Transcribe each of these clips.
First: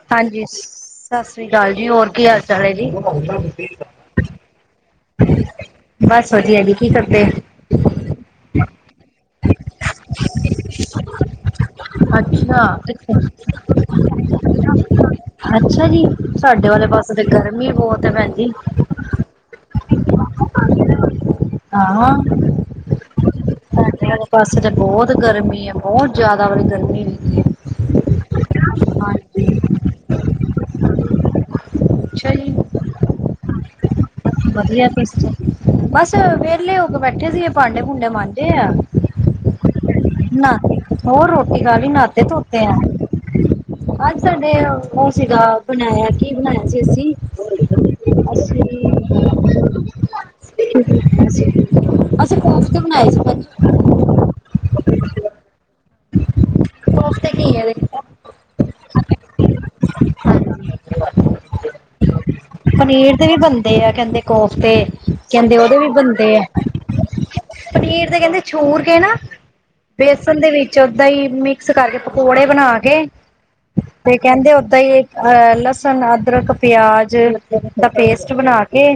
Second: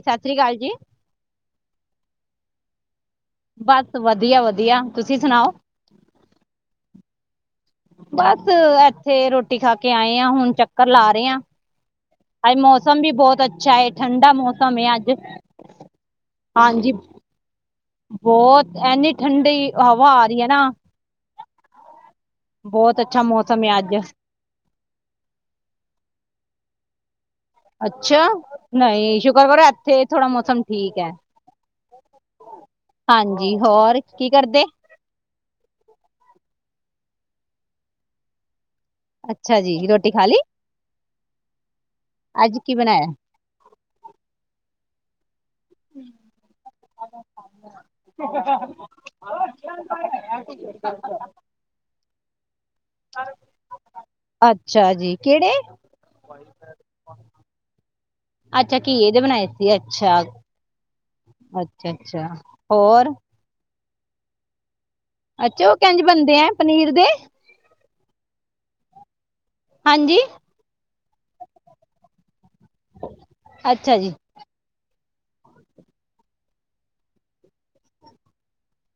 ਸਤਿ ਸ੍ਰੀ ਹਾਂਜੀ ਅਕਾਲ ਜੀ ਸਤਿ ਸ੍ਰੀ ਅਕਾਲ ਜੀ ਹੋਰ ਕੀ ਹਾਲ ਚਾਲ ਹੈ ਜੀ ਬਸ ਵਧੀਆ ਵਧੀਆ ਤੁਸੀਂ ਸੁਣਾਓ ਬਸ ਵਧੀਆ ਜੀ ਕੀ ਕਰਦੇ ਬਸ ਇੱਥੇ ਰੋਟੀ ਖਾ ਕੇ ਆਏ ਆ ਹੁਣ ਚੱਕਰ ਲਾ ਰਹੇ ਆ ਅੱਜ ਅੱਛਾ ਮੌਸਮ ਵੀ ਬਹੁਤ ਅੱਛਾ ਹੈ ਠੰਡਾ ਮੌਸਮ ਹੈ ਅੱਜ ਅੱਛਾ ਜੀ ਸਾਡੇ ਵਾਲੇ ਹਾਂਜੀ ਪਾਸੇ ਤੇ ਗਰਮੀ ਬਹੁਤ ਹੈ ਭੈਣ ਜੀ ਬਹੁਤ ਐਨੀ ਠੰਡੀੀ ਹਵਾ ਆ ਰਹੀ ਹੈ ਨਾ ਆ ਹਾਂ ਬਹੁਤ ਅੱਛਾ ਮੌਸਮ ਹੈ ਅੱਜ ਵਾਲੇ ਸਾਡੇ ਪਾਸੇ ਤਾਂ ਬਹੁਤ ਗਰਮੀ ਹੈ ਬਹੁਤ ਜਿਆਦਾ ਵਾਲੀ ਗਰਮੀ ਰੈਂਦੀ ਹੈ ਅੱਛਾ ਨਹੀਂ ਸ਼ੁਕਰ ਹਾਂਜੀ ਕਰੋ ਇੱਥੇ ਥੋੜਾ ਮੌਸਮ ਠੀਕ ਹੈ ਅੱਛਾ ਜੀ ਹਾਂਜੀ ਹੋਰ ਕੀ ਕਰਦੇ ਵਧੀਆ ਬਸ ਵਿਹਲੇ ਹੋ ਕੇ ਬੈਠੇ ਸੀ ਭਾਂਡੇ ਭੂੰਡੇ ਮੰਜਦੇ ਆ ਅੱਛਾ ਜੀ ਰੋਟੀ ਖਾ ਲਈ ਨਾ ਹੋਰ ਰੋਟੀ ਖਾ ਲਈ ਨਾਤੇ ਅੱਜ ਧੋਤੇ ਕੀ ਆ ਬਣਾਇਆ ਅੱਜ ਸੰਡੇ ਹੋ ਸੀਗਾ ਬਣਾਇਆ ਕੀ ਬਣਾਇਆ ਸੀ ਤੁਸੀਂ ਅਸੀ [unintelligible] ਅਸੀਂ ਕੋਫਤੇ ਬਣਾਏ ਸੀ ਭੈਣ ਜੀ ਅੱਛਾ ਜੀ ਕਿਹੜੇ ਕੋਫਤੇ ਮੈਂ ਕਿਹਾ ਘੀਏ ਦੇ ਅੱਛਾ ਅੱਛਾ ਘੀਏ ਦੇ ਇਹਦੇ ਬਣਾਏ ਸੀ ਅੱਛਾ ਅੱਛਾ ਅੱਛਾ ਹੋਰ ਪਨੀਰ ਵੀ ਬਣਦੇ ਦੇ ਆ ਕਹਿੰਦੇ ਕੋਫਤੇ ਕਹਿੰਦੇ ਅੱਛਾ ਉਹ ਉਹਦੇ ਵੀ ਕਿੰਝ ਬੰਦੇ ਬਣਦੇ ਆ ਹੈ ਪਨੀਰ ਦੇ ਪਨੀਰ ਦੇ ਕਹਿੰਦੇ ਛੂਰ ਕੇ ਨਾ ਹਾਂਜੀ ਬੇਸਨ ਦੇ ਵਿੱਚ ਓਦੇ ਚ ਹੀ ਮਿਕਸ ਕਰਕੇ ਪਕੌੜੇ ਬਣਾ ਕੇ ਅੱਛਾ ਜੀ ਤੇ ਕਹਿੰਦੇ ਓਦਾਂ ਹੀ ਲਸਣ ਅਦਰਕ ਪਿਆਜ ਦਾ ਪੇਸਟ ਬਣਾ ਕੇ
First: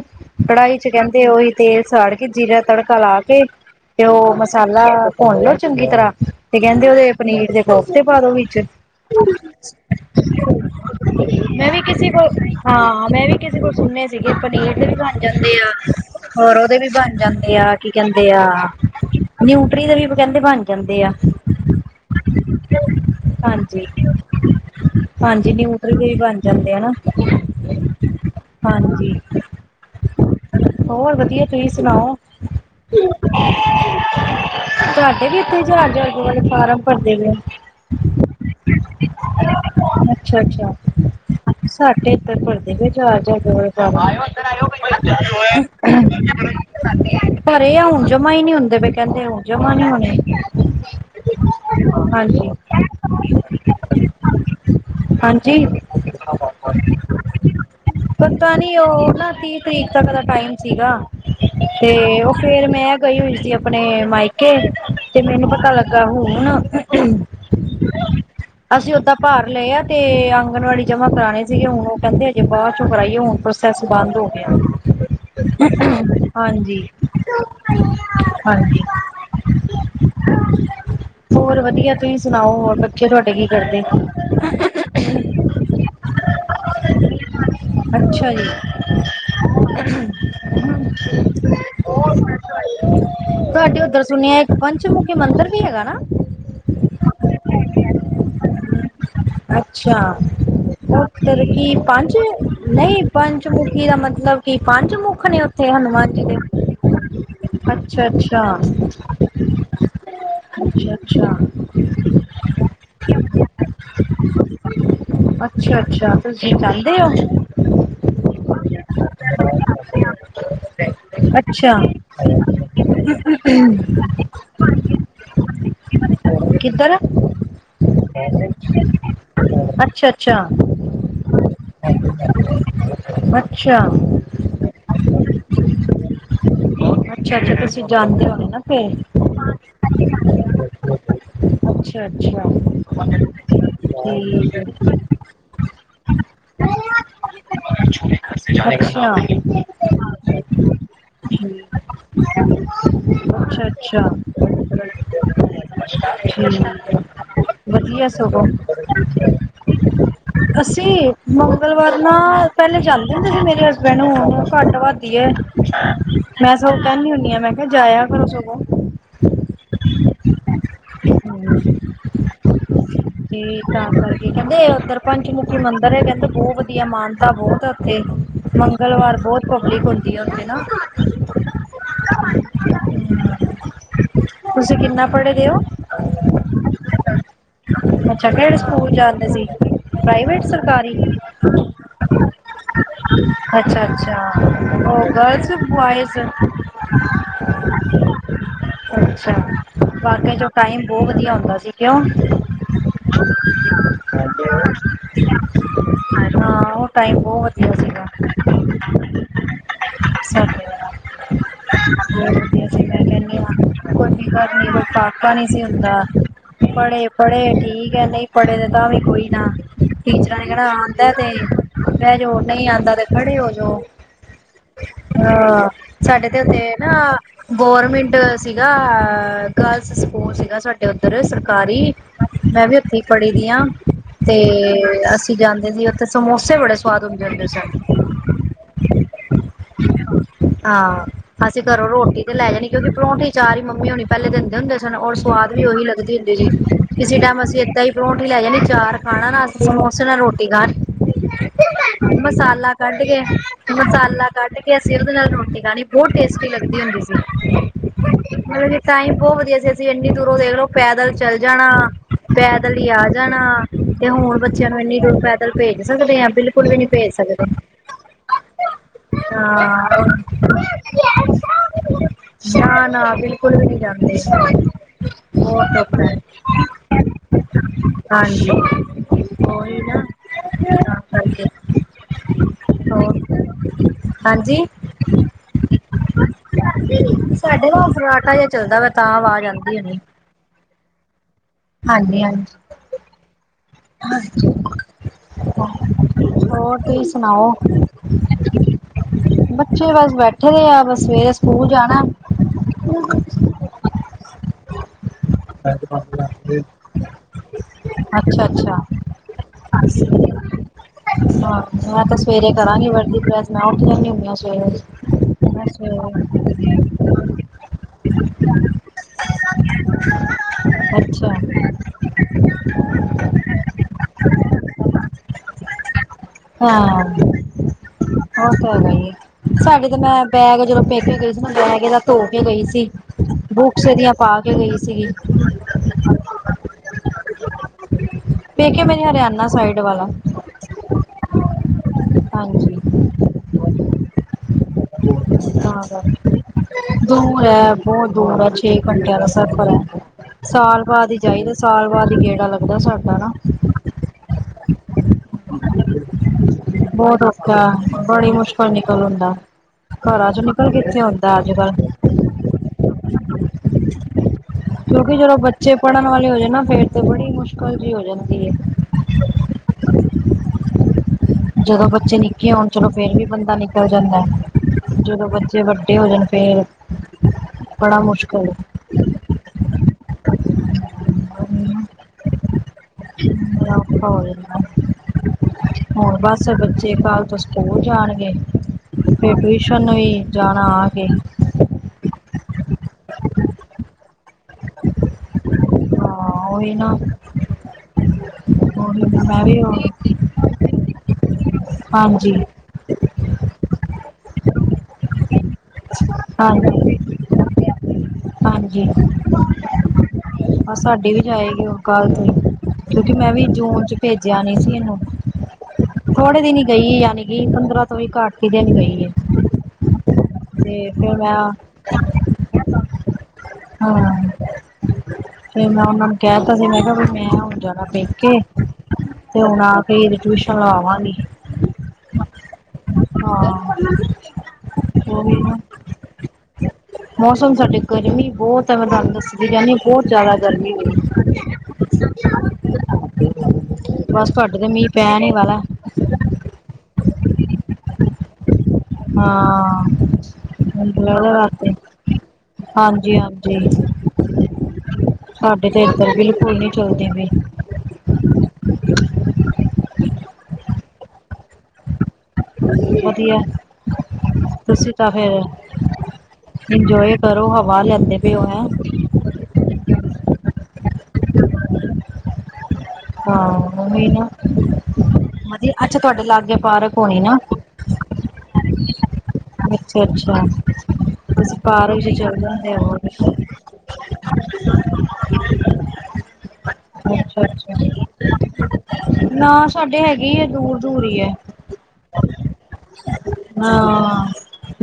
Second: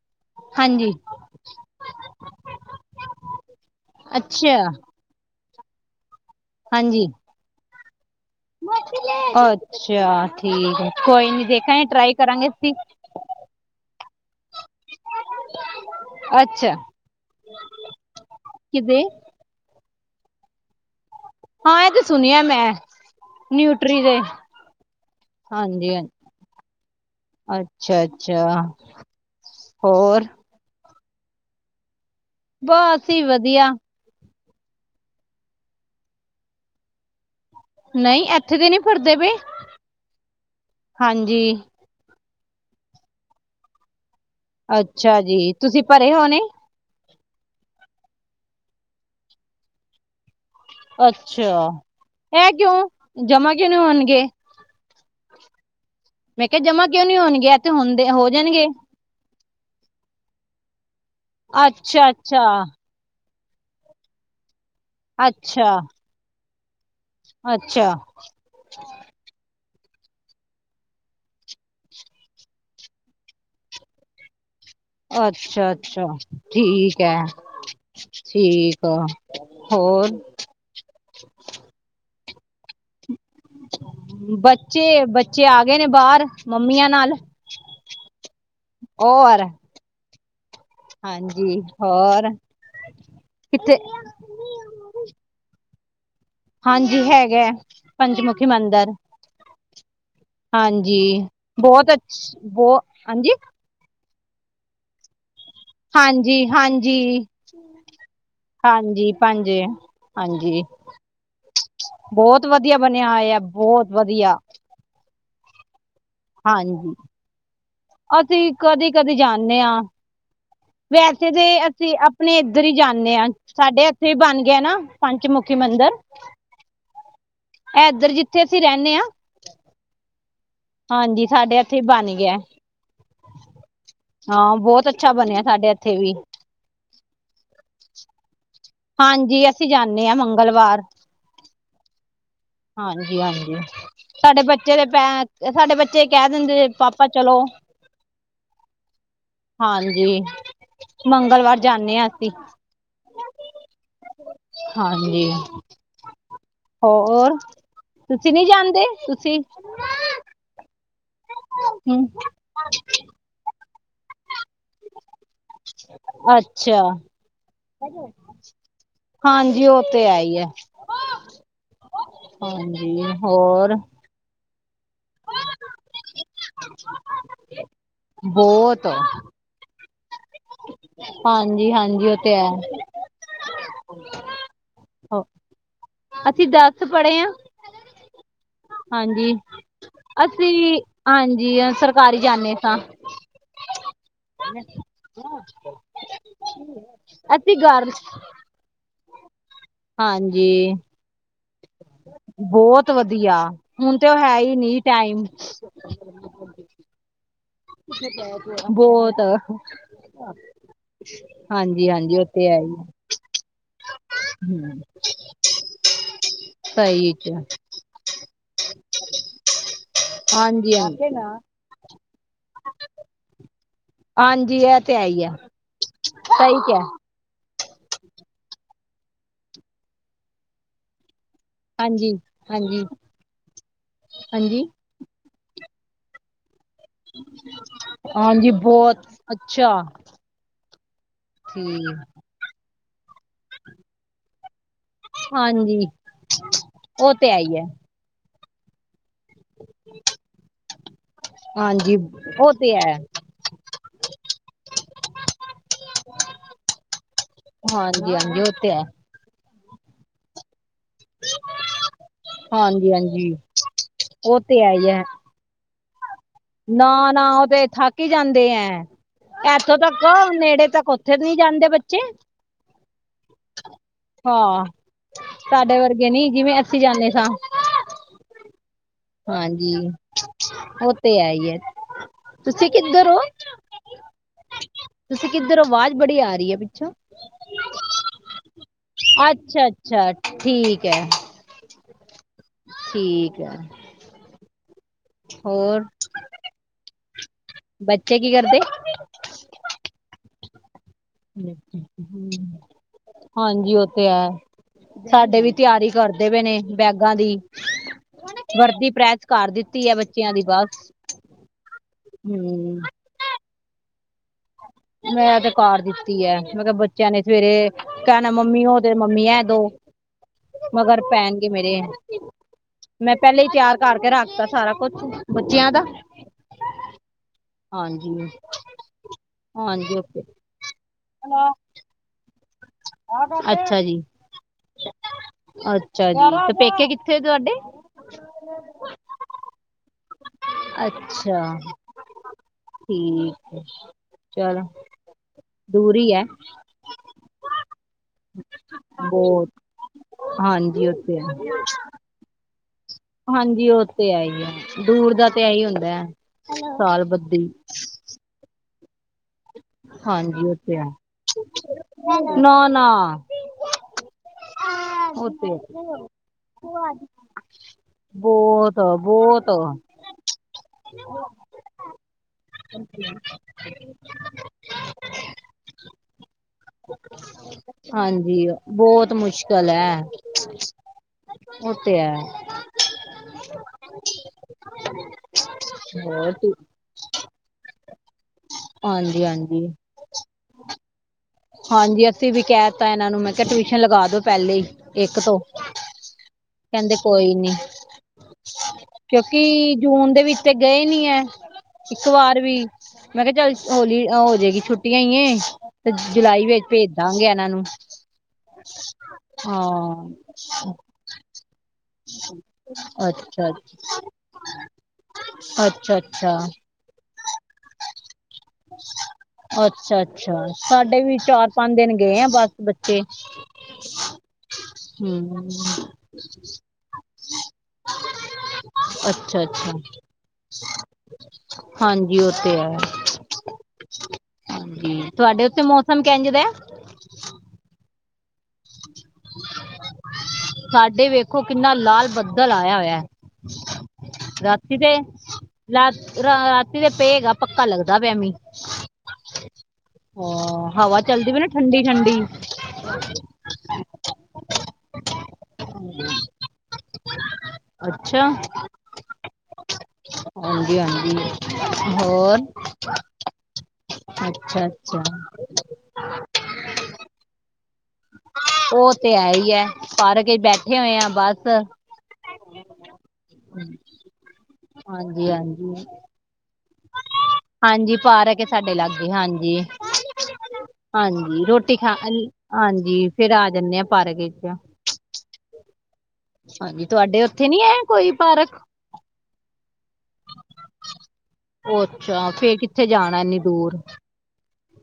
ਕੜਾਹੀ ਚ ਹਾਂਜੀ ਕਹਿੰਦੇ ਉਹੀ ਤੇਲ ਸਾੜ ਕੇ ਜੀਰਾ ਤੜਕਾ ਲਾ ਕੇ ਤੇ ਉਹ ਅੱਛਾ ਮਸਾਲਾ ਭੁੰਨ ਲੋਓ ਚੰਗੀ ਤਰ੍ਹਾਂ ਤੇ ਕਹਿੰਦੇ ਹਾਂਜੀ ਉਹਦੇ ਪਨੀਰ ਦੇ ਕੋਫਤੇ ਪਾਦੋ ਵਿੱਚ, ਅੱਛਾ ਠੀਕ ਹੈ ਕੋਈ ਨੀ ਮੈਂ ਵੀ ਦੇਖਾਂਗੇ ਕਿਸੇ ਟਰਾਈ ਕੋਲ ਕਰਾਂਗੇ ਅਸੀਂ ਹਾਂ ਮੈਂ ਵੀ ਕਿਸੇ ਕੋਲ ਸੁਣਿਆ ਸੀਗੇ ਪਨੀਰ ਦੇ ਵੀ ਬਣ ਜਾਂਦੇ ਆ। ਹੋਰ ਅੱਛਾ ਉਹਦੇ ਵੀ ਬਣ ਜਾਂਦੇ ਆ ਕੀ ਕਹਿੰਦੇ ਆ ਕਿਦੇ ਨਿਊਟਰੀ ਦੇ ਵੀ ਕਹਿੰਦੇ ਬਣ ਜਾਂਦੇ ਆ ਹਾਂ ਇਹ ਤੇ ਸੁਣ ਹਾਂਜੀ ਹਾਂਜੀ ਨਿਊਟਰਲ ਵੀ ਬਣ ਜਾਂਦੇ ਹਨਾ ਅੱਛਾ ਅੱਛਾ ਹੋਰ ਹੋਰ ਵਧੀਆ ਤੁਸੀਂ ਸੁਣਾਓ ਬਹੁਤ ਹੀ ਵਧੀਆ ਸਾਡੇ ਵੀ ਇੱਥੇ ਹਜ਼ਾਰ ਹਜ਼ਾਰ ਵਾਲੇ ਫਾਰਮ ਭਰਦੇ ਪ ਆ ਨਹੀਂ ਇੱਥੇ ਦੇ ਨਹੀ ਫਿਰਦੇ ਪਏ, ਹਾਂਜੀ। ਸਾਟੇ ਇੱਧਰ ਭਰਦੇ ਪਏ ਜਾ-ਜਾ ਕੇ, ਅੱਛਾ ਜੀ ਤੁਸੀਂ ਭਰੇ ਹੋਣੇ ਪਰੇ ਆ ਹੁਣ ਜਮਾ ਹੀ ਨਹੀਂ ਹੁੰਦੇ, ਕਹਿੰਦੇ ਹੁਣ ਜਮਾ ਨੀ ਹੋਣੇ। ਅੱਛਾ ਹੈ, ਹਾਂਜੀ ਕਿਉਂ ਜਮਾ ਕਿਉਂ ਨੀ ਹੋਣਗੇ। ਹਾਂਜੀ, ਮੈਂ ਕਿਹਾ ਜਮਾ ਕਿਉਂ ਨਹੀਂ ਹੋਣਗੇ ਇਹ ਤੇ ਹੁੰਦੇ ਹੋ ਪਤਾ ਜਾਣਗੇ ਨੀ ਉਹ ਨਾ ਕੀ, ਤਰੀਕ ਤੱਕ ਦਾ ਟਾਈਮ ਸੀਗਾ, ਤੇ ਅੱਛਾ ਉਹ ਅੱਛਾ ਫੇਰ ਮੈਂ ਗਈ ਹੋਈ ਸੀ, ਆਪਣੇ ਮਾਇਕੇ ਤੇ ਮੈਨੂੰ ਪਤਾ ਅੱਛਾ ਲੱ ਕਹ ਹੁਣ, ਅੱਛਾ ਅਸੀਂ ਓਦਾਂ ਭਾਰ ਲਏ ਆ ਤੇ ਆਂਗਨਵਾੜੀ ਜਮਾ ਕਰਾਣੇ ਸੀਗੇ, ਹੁਣ ਉਹ ਕਹਿੰਦੇ ਹਜੇ ਬਾਅਦ ਚੋਂ ਕਰਾਈਏ ਹੁਣ ਸੈਸ ਬੰਦ ਹੋ ਗਿਆ। ਅੱਛਾ-ਅੱਛਾ ਹਾਂਜੀ ਠੀਕ ਹੈ ਹਾਂਜੀ ਠੀਕ ਆ। ਹੋਰ, ਹੋਰ ਵਧੀਆ, ਤੁਸੀਂ ਸੁਣਾਓ ਹੋਰ? ਤੁਹਾਡੇ ਕੀ ਕਰਦੇ ਬੱਚੇ-ਬੱਚੇ ਆ ਗਏ, ਨੇ ਬਾਹਰ ਮੰਮੀਆਂ ਨਾਲ ਅੱਛਾ ਜੀ, ਔਰ ਹਾਂਜੀ, ਹੋਰ ਕਿਥੇ? ਤੁਹਾਡੇ ਉੱਧਰ ਸੁਣਿਆ ਇੱਕ ਪੰਚਮੁਖੀ ਮੰਦਿਰ ਵੀ ਹੈਗਾ ਨਾ, ਹਾਂਜੀ ਹੈਗਾ, ਪੰਚਮੁਖੀ ਮੰਦਿਰ ਅੱਛਾ ਹਾਂਜੀ ਮਤਲਬ ਕੀ ਬਹੁਤ ਪੰਜ ਅੱਛ ਬਹੁ ਨਹੀਂ ਹਾਂਜੀ ਪੰਜ ਮੁੱਖ ਦਾ ਮਤਲਬ ਕਿ ਪੰਜ ਮੁੱਖ ਨੇੇ ਜੀ, ਜੀ ਦੇ ਹਾਂਜੀ ਹਾਂਜੀ ਅੱਛਾ-ਅੱਛਾ। ਜੀ ਪੰਜ ਹਾਂਜੀ, ਅੱਛਾ ਬਹੁਤ ਵਧੀਆ ਬਣਿਆ ਹੋਇਆ ਬਹੁਤ ਵਧੀਆ। ਅੱਛਾ-ਅੱਛਾ, ਤੁਸੀ ਹਾਂਜੀ ਜਾਦੇ ਹੋ। ਅਸੀਂ ਕਦੇ-ਕਦੇ ਜਾਂਨੇ ਹਾਂ। ਵੈਸੇ ਤਾਂ ਅੱਛਾ ਅਸੀਂ ਆਪਣੇ ਇੱਧਰ ਹੀ ਜਾਂਦੇ ਹਾਂ ਸਾਡੇ, ਉੱਥੇ ਬਣ ਗਿਆ, ਨਾ ਪੰਚਮੁਖੀ ਮੰਦਿਰ ਕਿਧਰ? ਇਧਰ ਜਿੱਥੇ ਅਸੀਂ ਰਹਿੰਦੇ ਹਾਂ। ਅੱਛਾ, ਅੱਛਾ, ਹਾਂਜੀ ਸਾਡੇ ਇੱਥੇ ਬਣ ਗਿਆ ਅੱਛਾ। ਹਾਂ ਬਹੁਤ ਅੱਛਾ ਬਣਿਆ, ਸਾਡੇ ਇੱਥੇ ਵੀ ਅੱਛਾ, ਅੱਛਾ ਤੁਸੀਂ ਜਾਂਦੇ ਹੋਗੇ ਨਾ ਫਿਰ ਹਾਂਜੀ, ਅਸੀਂ ਜਾਂਦੇ ਹਾਂ ਮੰਗਲਵਾਰ ਅੱਛਾ, ਅੱਛਾ। ਹਾਂਜੀ ਤੇ ਸਾਡੇ ਬੱਚੇ ਕਹਿ ਦਿੰਦੇ, ਪਾਪਾ ਚਲੋ ਅੱਛਾ ਹਾਂਜੀ। ਮੰਗਲਵਾਰ ਜਾਂਦੇ ਹਾਂ ਅਸੀਂ ਅੱਛਾ, ਅੱਛਾ। ਹਾਂਜੀ, ਠੀਕ ਹੋਰ? ਵਧੀਆ ਤੁਸੀਂ ਸਗੋ। ਨਹੀਂ ਜਾਂਦੇ ਤੁਸੀਂ ਅਸੀਂ ਮੰਗਲਵਾਰ ਹਮ ਨਾ ਪਹਿਲੇ ਚੱਲਦੇ। ਕ ਮੇਰੇ ਹਸਬੈਂਡ ਘੱਟ ਵਦੀ ਮੈਂ ਸਗੋ ਅੱਛਾ ਕਹਿੰਦੀ ਹੁੰਦੀ ਆ ਮੈਂ, ਮੈਂ ਜਾਇਆ ਘਰੋਂ ਸਗੋਂ ਹਾਂਜੀ ਉਹ ਤੇ ਹੈ ਹੀ ਹੈ ਹਾਂਜੀ ਤੇ ਹੋਰ ਤਾਂ ਕਰਕੇ ਕਹਿੰਦੇ ਉ ਪੰਚਮੁਖੀ ਮੰਦਿਰ ਹੈ, ਕਹਿੰਦੇ ਬਹੁਤ ਵਧੀਆ ਮਾਨਤਾ ਬਹੁਤ ਆ, ਉੱਥੇ ਬਹੁਤ ਮੰਗਲਵਾਰ ਬਹੁਤ ਪਬਲਿਕ ਹੁੰਦੀ ਆ ਉੱਥੇ ਨਾ ਹਾਂਜੀ, ਹਾਂਜੀ ਉਹ ਤੇ ਹੈ। ਤੁਸੀਂ ਕਿੰਨਾ ਪੜ੍ਹੇ ਦੇ ਹੋ? ਅਸੀਂ ਦੱਸ ਪੜ੍ਹੇ ਹਾਂ। ਅੱਛਾ, ਕਿਹੜੇ ਸਕੂਲ ਜਾਂਦੇ ਹਾਂਜੀ ਸੀ ਪ੍ਰਵੇਟ ਅਸੀਂ ਸਰਕਾਰੀ। ਹਾਂਜੀ ਸਰਕਾਰੀ ਜਾਂਦੇ ਸਾਂ ਅੱਛਾ, ਅੱਛਾ ਹੋ ਗਲਸ ਬੋਇਜ਼ ਅਸੀਂ ਗਰਲਸ ਅੱਛਾ ਬਾਕੀ ਜੋ ਹਾਂਜੀ ਟਾਈਮ ਬਹੁਤ ਵਧੀਆ ਹੁੰਦਾ। ਕਿਉ? ਬਹੁਤ ਵਧੀਆ ਹੁਣ ਤੇ ਉਹ ਹੈ ਹੀ ਨਹੀਂ ਟਾਈਮ ਉਹ ਟਾਈਮ ਬਹੁਤ ਵਧੀਆ ਸੀਗਾ ਬਹੁਤ ਸਾਡੇ ਵਾਲਾ ਹਾਂਜੀ ਹਾਂਜੀ ਬਹੁਤ ਉੱਥੇ ਹੈ ਵਧੀਆ ਹੀ ਆ ਸੀ ਮੈਂ ਕਹਿੰਦੀ ਕੋਈ ਵੀ ਘਰੇ ਨਹੀਂ ਪਾਪਾ ਨਹੀਂ ਸੀਗੇ ਇਦਾਂ ਪੜੇ ਸਹੀ ਚ ਪੜੇ ਠੀਕ ਹੈ ਨਹੀਂ ਪੜੇ ਤਾਂ ਵੀ ਕੋਈ ਨਾ ਟੀਚਰਾਂ ਨੇ ਕਿਹੜਾ ਹਾਂਜੀ ਹਾਂਜੀ ਆਉਂਦਾ ਤੇ ਮੈ ਜੋ ਨਹੀਂ ਆਉਂਦਾ ਤੇ ਖੜੇ ਹੋ ਜੋ ਹਾਂਜੀ ਇਹ ਤੇ ਹੈ ਹੀ ਹੈ ਹਾਂ ਸਾਡੇ ਤੇ ਸਹੀ ਹਦੇ ਕਿਹਾ ਨਾ ਗਰਮਿੰਟ ਸੀਗਾ ਗੈਲ ਸਕੂਲ ਸੀਗਾ ਸਾਡਾ ਉੱਧਰ ਸਰਕਾਰੀ ਹਾਂਜੀ ਮੈਂ ਵੀ ਹਾਂਜੀ ਉੱਥੇ ਹੀ ਪੜੀ ਦੀ ਆ ਤੇ ਹਾਂਜੀ ਅਸੀ ਜਾਂਦੇ ਸੀ ਉੱਥੇ ਸਮੋਸੇ ਬੜੇ ਸਵਾਦ ਹੁੰਦੇ ਹੁੰਦੇ ਸਨ ਹਾਂਜੀ ਬਹੁਤ ਅੱਛਾ ਹਾਂ ਅਸੀਂ ਘਰੋ ਠੀਕ ਰੋਟੀ ਤੇ ਲੈ ਜਾਣੀ ਕਿਉਂਕਿ ਪਰੌਂਠੀ ਚਾਰ ਹੀ ਮੰਮੀ ਹੋਣੀ ਪਹਿਲੇ ਦਿੰਦੇ ਹੁੰਦੇ ਸੀ ਰ ਸਵਾਦ ਵੀ ਉਹੀ ਹਾਂਜੀ ਲੱਗਦੀ ਹੁੰਦੀ ਜੀ ਉਹ ਕਿਸੇ ਤੇ ਹੈ ਟਾਈਮ ਅਸੀਂ ਹੈ ਇੱਕ ਹੀ ਪਰੋਠੀ ਹੀ ਲੈ ਜਾਂਦੇ ਚਾਰ ਖਾਣਾ ਨਾ ਸਮੋਸੇ ਨਾਲ ਰੋਟੀ ਖਾਣ ਹਾਂਜੀ ਉਹ ਮਸਾਲਾ ਤੇ ਹੈ ਕੱਢ ਕੇ ਮਸਾਲਾ ਕੱਢ ਕੇ ਅਸੀਂ ਉਹਦੇ ਨਾਲ ਰੋਟੀ ਖਾਣੀ ਬਹੁਤ ਟੇਸਟੀ ਲੱਗਦੀ ਹੁੰਦੀ ਸੀ ਹਾਂਜੀ ਹਾਂਜੀ ਉਹ ਮਤਲਬ ਤੇ ਕਿ ਹੈ ਟਾਈਮ ਬਹੁਤ ਵਧੀਆ ਸੀ ਅਸੀਂ ਇੰਨੀ ਦੂਰੋਂ ਦੇਖ ਲਓ ਪੈਦਲ ਚੱਲ ਜਾਣਾ ਪੈਦਲ ਹੀ ਹਾਂਜੀ ਆ ਹਾਂਜੀ ਜਾਣਾ ਤੇ ਉਹ ਹੁਣ ਤੇ ਬੱਚਿਆਂ ਹੈ ਨੂੰ ਹੀ ਇੰਨੀ ਹੈ ਦ ਪੈਦਲ ਭੇਜ ਸਕਦੇ ਹਾਂ ਬਿਲ ਨਾ ਨਾ ਉਹ ਤੇ ਥੱਕ ਹੀ ਜਾਂਦੇ ਐ ਇੱਥੋਂ ਤੱਕ ਹਾਂ ਨੇੜੇ ਤੱਕ ਉੱਥੇ ਨਹੀਂ ਜਾਂਦੇ ਬੱਚੇ ਸ਼ਾਂਤ ਨਾ ਬਿਲਕੁਲ ਵੀ ਨੀ ਜਾਂਦੇ ਹਾਂ ਬਹੁਤ ਸਾਡੇ ਵਰਗੇ ਔਖਾ ਨੀ ਜਿਵੇਂ ਅਸੀਂ ਜਾਂਦੇ ਸਾਂ ਹਾਂਜੀ ਹਾਂਜੀ ਉਹੀ ਉਹ ਨਾ ਤੇ ਉਹ ਤਾਂ ਤੇ ਕਰਕੇ ਹੈ ਤੁਸੀਂ ਕਿੱਧਰ ਹੋ ਹੋਰ ਹਾਂਜੀ ਤੁਸੀਂ ਕਿੱਧਰ ਆਵਾਜ਼ ਬੜੀ ਆ ਰਹੀ ਹੈ ਪਿੱਛੋਂ ਸਾਡੇ ਫਰਾਟਾ ਜਿਹਾ ਚੱਲਦਾ ਵਾ ਤਾਂ ਆਵਾਜ਼ ਅੱਛਾ ਆਉਂਦੀ ਹੋਣੀ ਅੱਛਾ ਠੀਕ ਹੈ ਹਾਂਜੀ ਹਾਂਜੀ ਠੀਕ ਹੈ ਹਾਂਜੀ ਹੋਰ ਹੋਰ ਤੁਸੀ ਸੁਣਾਓ ਬੱਚੇ ਕੀ ਕਰਦੇ ਬੱਚੇ ਬਸ ਬੈਠੇ ਫਰੀ ਆ ਸਵੇਰੇ ਸਕੂਲ ਜਾਣਾ ਹਾਂਜੀ ਉਹ ਤੇ ਹੈ ਸਾਡੇ ਵੀ ਤਿਆਰੀ ਕਰਦੇ ਪਏ ਨੇ ਬੈਗਾਂ ਦੀ ਅੱਛਾ ਅੱਛਾ ਵਰਦੀ ਪ੍ਰੈਸ ਕਰ ਦਿੱਤੀ ਹੈ ਬੱਚਿਆਂ ਦੀ ਬਸ ਮੈਂ ਤਾਂ ਸਵੇਰੇ ਹਮ ਕਰਾਂਗੀ ਵਰਦੀ ਪ੍ਰਸ ਮੈਂ ਉੱਠੀ ਜਾਂਦੀ ਹਦੀ ਹਾਂ ਸਵੇਰੇ ਮੈਂ ਤੇ ਕਾਰ ਸਵੇਰੇ ਦਿੱਤੀ ਹੈ ਮੈਂ ਕਿਹਾ ਕਰਦੀ ਹਾਂ ਬੱਚਿਆਂ ਨੇ ਸਵੇਰੇ ਕਹਿਣਾ ਮੰਮੀ ਉਹ ਦੇ ਮੰਮੀ ਐ ਦੋ ਮਗਰ ਪੈਣਗੇ ਅੱਛਾ ਮੇਰੇ। ਪਹਿਲਾਂ ਹੀ ਤਿਆਰ ਕਰਕੇ ਰੱਖਤਾ ਸਾਰਾ ਕੁਛ ਬੱਚਿਆਂ ਦਾ। ਹਾਂਜੀ, ਬਹੁਤ ਹੈ ਗਈ ਸਾਡੇ ਤੇ ਹਾਂਜੀ ਓਕੇ ਮੈਂ ਬੈਗ ਜਦੋਂ ਪੇਕੇ ਕੇ ਗਈ ਸੀ ਨਾ ਬੈਗ ਇਹਦਾ ਧੋ ਕੇ ਗਈ ਸੀ ਅੱਛਾ ਬੁਕਸ ਜੀ ਇਹਦੀਆਂ ਪਾ ਕੇ ਗਈ ਸੀਗੀ ਅੱਛਾ ਜੀ ਤੇ ਪੇਕੇ ਕਿੱਥੇ ਤੁਹਾਡੇ ਪੇਕੇ ਮੇਰੇ ਹਰਿਆਣਾ ਸਾਈਡ ਵਾਲਾ ਅੱਛਾ ਹਾਂਜੀ ਠੀਕ ਹੈ ਚਲੋ ਤਾਂ ਦੂੂਰ ਹੀ ਆ ਕਰਕੇ ਦੂਰ ਹੈ ਬਹੁਤ ਦੂਰ ਹੈ ਛੇ ਘੰਟਿਆਂ ਦਾ ਬਹੁਤ ਸਫ਼ਰ ਹੈ ਸਾਲ ਹਾਂਜੀ ਬਾਅਦ ਹੀ ਉੱਥੇ ਆ। ਜਾਈਦਾ ਸਾਲ ਵਾਰ ਹੀ ਗੇੜਾ ਲੱਗਦਾ ਸਾਡਾ ਨਾ ਹਾਂਜੀ ਉਹ ਤੇ ਹੈ ਹੀ ਹੈ ਦੂਰ ਦਾ ਤੇ ਇਹੀ ਹੁੰਦਾ ਹੈ ਸਾਲ ਬਹੁਤ ਬੱਦੀ ਔਖਾ ਬੜੀ ਮੁਸ਼ਕਿਲ ਨਿਕਲ ਹੁੰਦਾ ਘਰਾਂ ਚ ਹਾਂਜੀ ਉਹ ਨਿਕਲ ਤੇ ਹੈ ਕਿੱਥੇ ਹੁੰਦਾ ਅੱਜਕੱਲ। ਨਾ ਨਾ ਕਿਉਂਕਿ ਉਹ ਜਦੋ ਤੇ ਬੱਚੇ ਪੜ੍ਹਨ ਵਾਲੇ ਹੋ ਜਾਣ ਨਾ ਫੇਰ ਤੇ ਬੜੀ ਮੁਸ਼ਕਿਲ ਜੀ ਹੋ ਜਾਂਦੀ। ਹੈ ਬਹੁਤ-ਬਹੁਤ, ਜਦੋਂ ਬੱਚੇ ਨਿੱਕੇ ਹੋਣ ਚਲੋ ਫੇਰ ਵੀ ਬੰਦਾ ਨਿਕਲ ਜਾਂਦਾ। ਜਦੋਂ ਬੱਚੇ ਵੱਡੇ ਹੋ ਜਾਣ ਫੇਰ ਬੜਾ ਹਾਂਜੀ ਮੁਸ਼ਕਿਲ ਬਹੁਤ ਮੁਸ਼ਕਿਲ ਐ ਉਹ ਤੇ ਹੈ। ਬੜਾ ਔਖਾ ਹੋ ਜਾਂਦਾ ਹੁਣ ਹੋਰ ਬਸ ਬੱਚੇ। ਤੇ ਕੱਲ ਤੋਂ ਸਕੂਲ ਜਾਣਗੇ ਹਾਂਜੀ ਫਿਰ ਹਾਂਜੀ ਟਿਊਸ਼ਨ ਵੀ ਜਾਣਾ ਆ ਕੇ। ਹਾਂਜੀ, ਅਸੀਂ ਵੀ ਕਹਿ ਤਾ ਇਹਨਾਂ ਨੂੰ ਮੈਂ ਕਿਹਾ ਟਿਊਸ਼ਨ ਲਗਾ ਦੋ ਪਹਿਲੇ ਹੀ। ਇੱਕ ਤੋਂ ਹਾਂ ਉਹੀ ਨਾ ਕਹਿੰਦੇ ਕੋਈ ਨੀ। ਉਹੀ ਮੈਂ ਵੀ ਕਿਉਂਕਿ ਹੁਣ ਜੂਨ ਦੇ ਵਿੱਚ ਗਏ ਨੀ ਐ। ਇੱਕ ਹਾਂਜੀ ਵਾਰ ਵੀ ਮੈਂ ਕਿਹਾ ਚੱਲ ਲੀ ਓ ਹੋਜੇਗੀ ਛੁੱਟੀਆਂ ਈ ਆ ਤੇ ਜੁਲਾਈ ਵਿੱਚ ਭੇਜ ਹਾਂਜੀ ਦਾਂਗੇ ਇਹਨਾਂ ਨੂੰ। ਹਾਂਜੀ, ਹਾਂ, ਆ ਸਾਡੀ ਵੀ ਜਾਏਗੀ ਕੱਲ ਤੋਂ ਕਿਉਂਕਿ ਮੈਂ ਵੀ ਅੱਛਾ ਜੂਨ ਚ ਭੇਜਿਆ ਨੀ ਸੀ ਇਹਨੂੰ ਅੱਛਾ-ਅੱਛਾ, ਥੋੜ੍ਹੇ ਦਿਨ ਹੀ ਯਾਨੀ ਕਿ ਪੰਦਰਾਂ ਤੋਂ ਵੀ ਘੱਟ ਹੀ ਦਿਨ ਗਈ ਐ। ਅੱਛਾ-ਅੱਛਾ, ਸਾਡੇ ਵੀ ਚਾਰ ਹਾਂ ਪੰਜ ਦਿਨ ਗਏ ਆ ਬਸ ਬੱਚੇ। ਹਾਂ, ਹਮ ਤੇ ਮੈਂ ਉਹਨਾਂ ਨੂੰ ਕਹਿਤਾ ਸੀ ਮੈਂ ਕਿਹਾ ਵੀ ਮੈਂ ਹੁਣ ਜਾਣਾ ਪੇਕੇ। ਤੇ ਅੱਛਾ ਹੁਣ ਆ ਅੱਛਾ ਕੇ ਹੀ ਟਿਊਸ਼ਨ ਲਵਾਵਾਂਗੀ। ਹਾਂਜੀ ਉਹ ਤੇ ਹੈ ਹਾਂ, ਉਹੀ ਤੁਹਾਡੇ ਨਾ ਉੱਥੇ ਮੌਸਮ ਕਿੰਜ ਦਾ। ਮੌਸਮ ਸਾਡੇ ਗਰਮੀ ਬਹੁਤ ਐ ਦੱਸੀ ਤਾਂ ਜਾਂਣੀ ਬਹੁਤ ਜਿਆਦਾ ਗਰਮੀ ਹੋਈ। ਸਾਡੇ ਵੇਖੋ ਕਿੰਨਾ ਲਾਲ ਬੱਦਲ ਆਇਆ ਹੋਇਆ ਬਸ ਤੁਹਾਡੇ ਰਾਤੀ ਮੀਂਹ ਤੇ ਪੈਣ ਹੀ ਵਾਲਾ ਰਾ ਰਾਤੀ ਤੇ ਪਏਗਾ ਪੱਕਾ ਲੱਗਦਾ ਪਿਆ ਮੀਂਹ। ਹਾਂ, ਹਾਂ ਹਵਾ ਚੱਲਦੀ ਪਈ ਨਾ ਠੰਡੀ ਠੰਡੀ [unintelligible] ਹਾਂਜੀ-ਹਾਂਜੀ, ਸਾਡੇ ਤੇ ਇੱਧਰ ਤਾਂ ਬਿਲਕੁਲ ਨੀ ਚੱਲਦੀ ਪਈ। ਅੱਛਾ, ਹਾਂਜੀ ਹਾਂਜੀ ਹੋਰ ਵਧੀਆ ਅੱਛਾ ਤੁਸੀ ਅੱਛਾ ਤਾਂ ਫਿਰ ਇੰਜੋਏ ਕਰੋ ਹਵਾ ਲੈਂਦੇ ਪਏ ਓ ਹੈਂ। ਉਹ ਤੇ ਹੈਈ ਐ ਪਾਰਕ ਚ ਬੈਠੇ ਹੋਏ ਆ ਬਸ। ਹਾਂ, ਉਹੀ ਨਾ ਹਾਂਜੀ ਵਧੀਆ ਹਾਂਜੀ ਅੱਛਾ ਤੁਹਾਡੇ ਲਾਗੇ ਪਾਰਕ ਹੋਣੀ ਨਾ। ਹਾਂਜੀ, ਪਾਰਕ ਆ ਸਾਡੇ ਲਾਗੇ ਹਾਂਜੀ। ਅੱਛਾ ਅੱਛਾ ਹਾਂਜੀ, ਤੁਸੀਂ ਰੋਟੀ ਖਾ ਪਾਰਕ ਚ ਚੱਲ ਜਾਂਦੇ ਹੋ ਹਾਂਜੀ ਫੇਰ ਆ ਜਾਣੇ ਆ ਪਾਰਕ ਵਿੱਚ। ਹਾਂਜੀ, ਤੁਹਾਡੇ ਅੱਛਾ ਉੱਥੇ ਨੀ ਐ ਅੱਛਾ ਕੋਈ ਪਾਰਕ ਨਾ, ਸਾਡੇ ਹੈਗੀ ਐਂ ਦੂਰ ਦੂਰ ਈ ਐ। ਉਹ ਅੱਛਾ, ਫੇਿਰ ਕਿੱਥੇ ਜਾਣਾ ਇੰਨੀ ਦੂਰ? ਹਾਂ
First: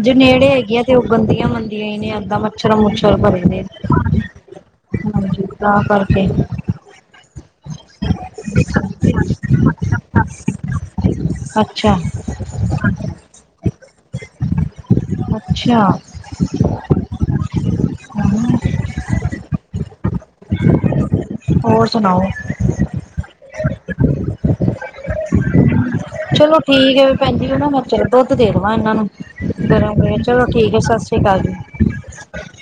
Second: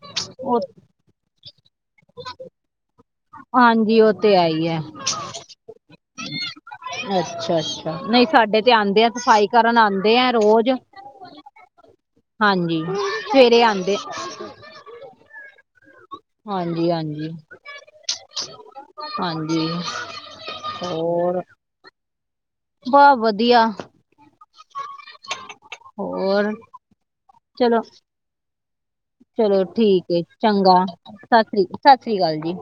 ਜੇ ਨੇੜੇ ਹੈਗੀਆਂ ਤੇ ਉਹ ਗੰਦੀਆਂ ਮੰਦੀਆਂ ਹੀ ਨੇ ਐਦਾ। ਮੱਛਰ ਮੁੱਛਰ ਬਣਦੇ ਹਾਂਜੀ ਉਹ ਤੇ ਹੈ ਹੀ ਹੈ ਹਾਂਜੀ ਤਾਂ ਕਰਕੇ। ਅੱਛਾ। ਨਹੀਂ, ਸਾਡੇ ਤੇ ਆਂਦੇ ਆ ਸਫ਼ਾਈ ਕਰਨ ਆਂਦੇ ਆ ਰੋਜ਼ ਅੱਛਾ ਹਾਂਜੀ ਸਵੇਰੇ ਆਂਦੇ। ਅੱਛਾ। ਹਾਂਜੀ, ਹਾਂਜੀ ਹਾਂ ਹਾਂਜੀ। ਹੋਰ? ਹੋਰ ਸੁਣਾਓ? ਬਹੁਤ ਵਧੀਆ। ਹੋਰ ਚਲੋ ਠੀਕ ਐ ਫਿਰ ਭੈਣ ਜੀ ਉਹ ਨਾ ਚਲੋ ਮੈ ਦੁੱਧ ਦੇਵਾਂ ਇਹਨਾਂ ਨੂੰ। ਚਲੋ ਗਰਮ ਠੀਕ ਹੈ, ਗਰਮ ਚਲੋ ਚੰਗਾ, ਠੀਕ ਹੈ ਸਤਿ ਅਕਾਲ ਜੀ ਸ੍ਰੀ, ਸਤਿ ਸ੍ਰੀ ਅਕਾਲ ਜੀ।